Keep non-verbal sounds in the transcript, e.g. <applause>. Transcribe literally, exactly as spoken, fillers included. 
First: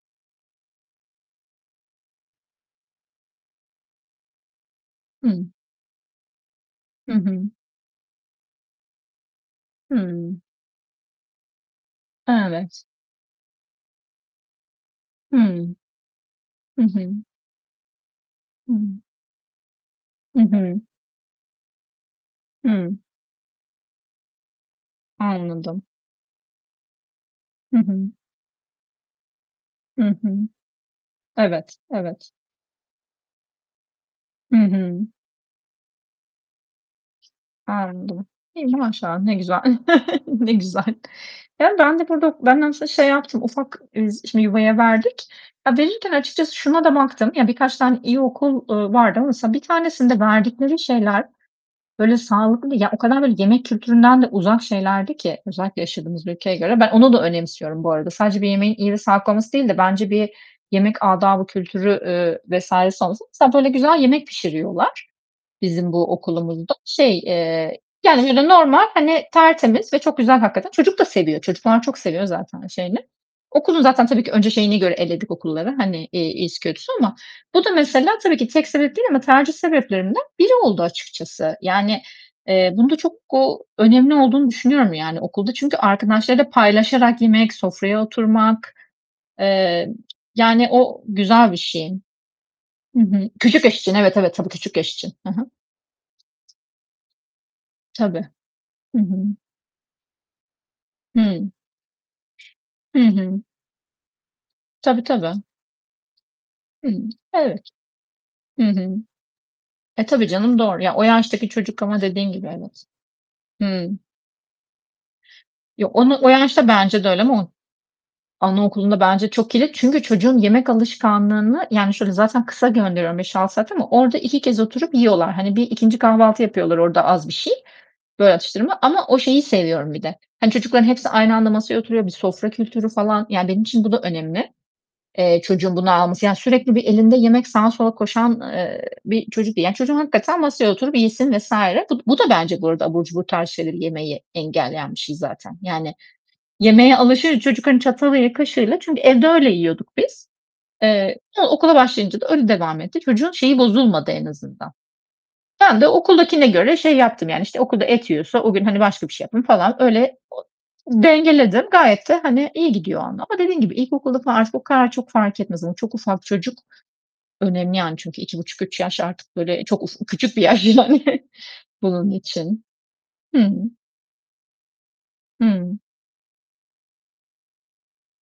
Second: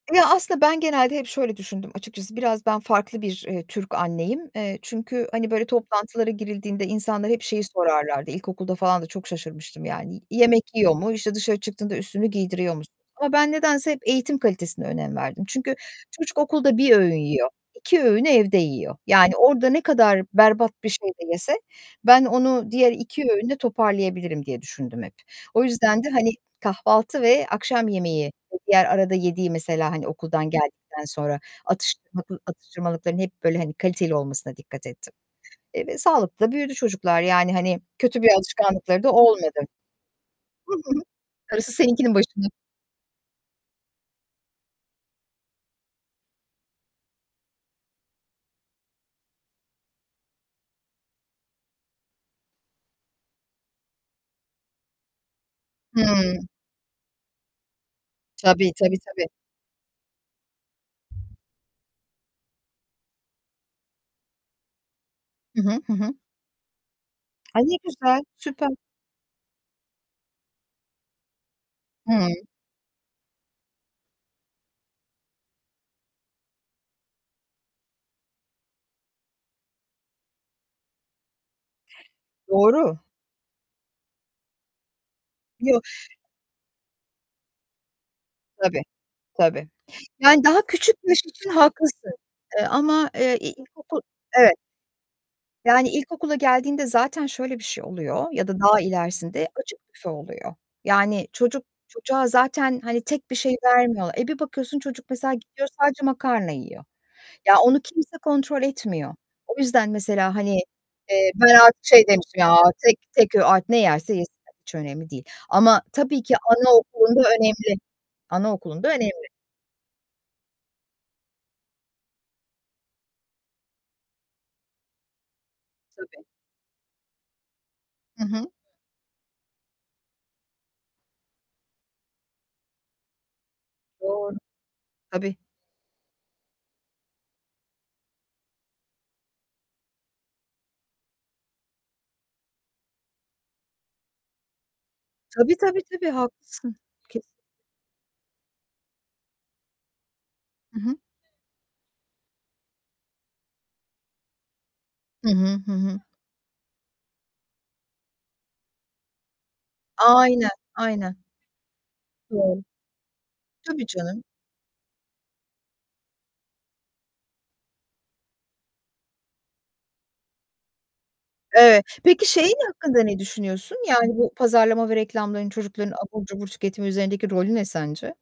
Ya, aslında ben genelde hep şöyle düşündüm açıkçası, biraz ben farklı bir, eee, Türk anneyim. Eee, çünkü, Hı. hani, böyle toplantılara girildiğinde Hı insanlar hep hı. şeyi sorarlardı, ilkokulda falan da çok şaşırmıştım, yani, "Y Hıı. yemek yiyor mu, işte, dışarı çıktığında üstünü giydiriyor Evet. musunuz?" ama ben nedense hep eğitim kalitesine önem verdim çünkü Hıı. çocuk okulda Hı bir hı. öğün yiyor, iki öğünü evde Hıı. yiyor. Yani, orada ne kadar Hı berbat hı. bir şey de yese ben onu diğer Hıı. iki öğünde toparlayabilirim diye düşündüm hep. O Anladım. yüzden de hani, kahvaltı ve Hı akşam hı. yemeği ve diğer arada yediği, mesela, Hı hani, hı. okuldan geldikten sonra, Evet, evet. atıştırmalık atıştırmalıkların hep, böyle, hani, kaliteli olmasına Hı dikkat hı. ettim, eee, ve sağlıklı da büyüdü çocuklar, yani, hani, kötü Anladım. bir İyi, alışkanlıkları da maşallah, ne olmadı. güzel. <chuckles> Ne Hı güzel. hı. Darısı Ya, ben de seninkinin burada başına. ben aslında şey yaptım ufak, eee, s şimdi yuvaya verdik. Ya, verirken açıkçası şuna da baktım. Ya, birkaç tane iyi okul, ııı, vardı ama mesela, bir tanesinde verdikleri şeyler, böyle, sağlıklı ya o kadar böyle yemek kültüründen de uzak şeylerdi ki özellikle yaşadığımız Hımm. ülkeye göre. Ben onu da önemsiyorum bu arada. Sadece bir Tabii, yemeğin iyi tabii, ve tabii. sağlıklı olması değil de bence bir yemek adabı kültürü, eee, vs. si olması. <unintelligible> Güzel yemek pişiriyorlar, Hı hı. bizim Hı bu hı. okulumuzda. Şey, Ay, ne eee, yani, güzel, öyle, süper. normal, hani, tertemiz ve çok güzel hakikaten. Çocuk da seviyor çocuklar çok seviyor Hıı. zaten şeyini. Okulun zaten tabii ki önce şeyine göre eledik okulları, hani, iii, iyisi kötüsünü ama bu da, mesela, tabii ki tek sebep değil ama tercih sebeplerinden biri oldu açıkçası. Yani, eee, bunun da Doğru. çok, ooo, önemli olduğunu düşünüyorum, yani, okulda çünkü Yok. arkadaşlarıyla paylaşarak yemek, sofraya oturmak, Tabii. Tabii. eee, Yani, daha yani, küçük o yaş için güzel bir şey. haklısın, eee, Hı ama, hı. eee, Küçük yaş için, ilkokul evet, evet, tabii Evet. küçük yaş için. Hı hı. Yani, ilkokula geldiğinde zaten şöyle bir şey oluyor Tabii. ya da daha Hı hı. ilerisinde açık büfe oluyor. Yani, Hıı. çocuk çocuğa zaten, Hı hani, tek bir hı. şey vermiyorlar. E, bir bakıyorsun Tabii, çocuk, mesela, tabii. gidiyor sadece makarna yiyor. Hıı. Ya, Evet. onu kimse kontrol Hı hı. etmiyor. O yüzden E, tabii mesela, hani, canım doğru. Ya, o eee, yaştaki ben çocuk artık ama şey Dediğin demiştim gibi ya, evet. tek tek ö artık ne Hımm. yerse yesin, hiç önemli değil. Ama Ya onu tabii o ki yaşta bence de anaokulunda öyle ama o önemli, anaokulunda anaokulunda önemli. bence çok kilit çünkü çocuğun yemek alışkanlığını yani, şöyle zaten kısa gönderiyorum beş altı saat ama orada iki kez oturup yiyorlar. Hani, bir ikinci Tabii. kahvaltı yapıyorlar orada az bir şey, Hı böyle, hı. atıştırma ama o şeyi seviyorum bir de. Hani, çocukların hepsi aynı anda masaya oturuyor, bir sofra kültürü falan, yani benim için bu da Doğru. önemli, Tabii. eee, çocuğun bunu alması, yani sürekli bir elinde yemek, sağa sola koşan, eee, bir çocuk değil. Yani, çocuğum hakikaten masaya oturup yesin vs. Bu d bu da bence burada abur cubur tarzı şeyleri yemeyi engelleyen bir şey Tabii, zaten, tabii, yani, tabii haklısın. yemeğe Kes alışır, çocuk, hani, çatalıyla, kaşığıyla çünkü evde öyle yiyorduk biz. Hı hı. Eee, sonra okula başlayınca da öyle devam etti. Çocuğun şeyi bozulmadı en azından. Hı hı. Hı Ben de hı. okuldakine göre şey yaptım, yani, işte, okulda et yiyorsa o gün, hani, başka bir şey yaptım falan. Öyle o Aynen, aynen. dengeledim. Gayet de hani, Doğru. iyi gidiyor orda dediğim gibi Tabii, ilkokulda canım. falan artık o kadar çok fark etmez ama çok ufak çocuk, önemli, yani, çünkü iki buçuk üç yaş artık böyle çok uf küçük bir yaş yani Evet. bunun Peki, şeyin için. hakkında ne Hı hı. düşünüyorsun? Yani, bu pazarlama ve reklamların Hıı. çocukların abur cubur tüketimi üzerindeki rolü ne sence?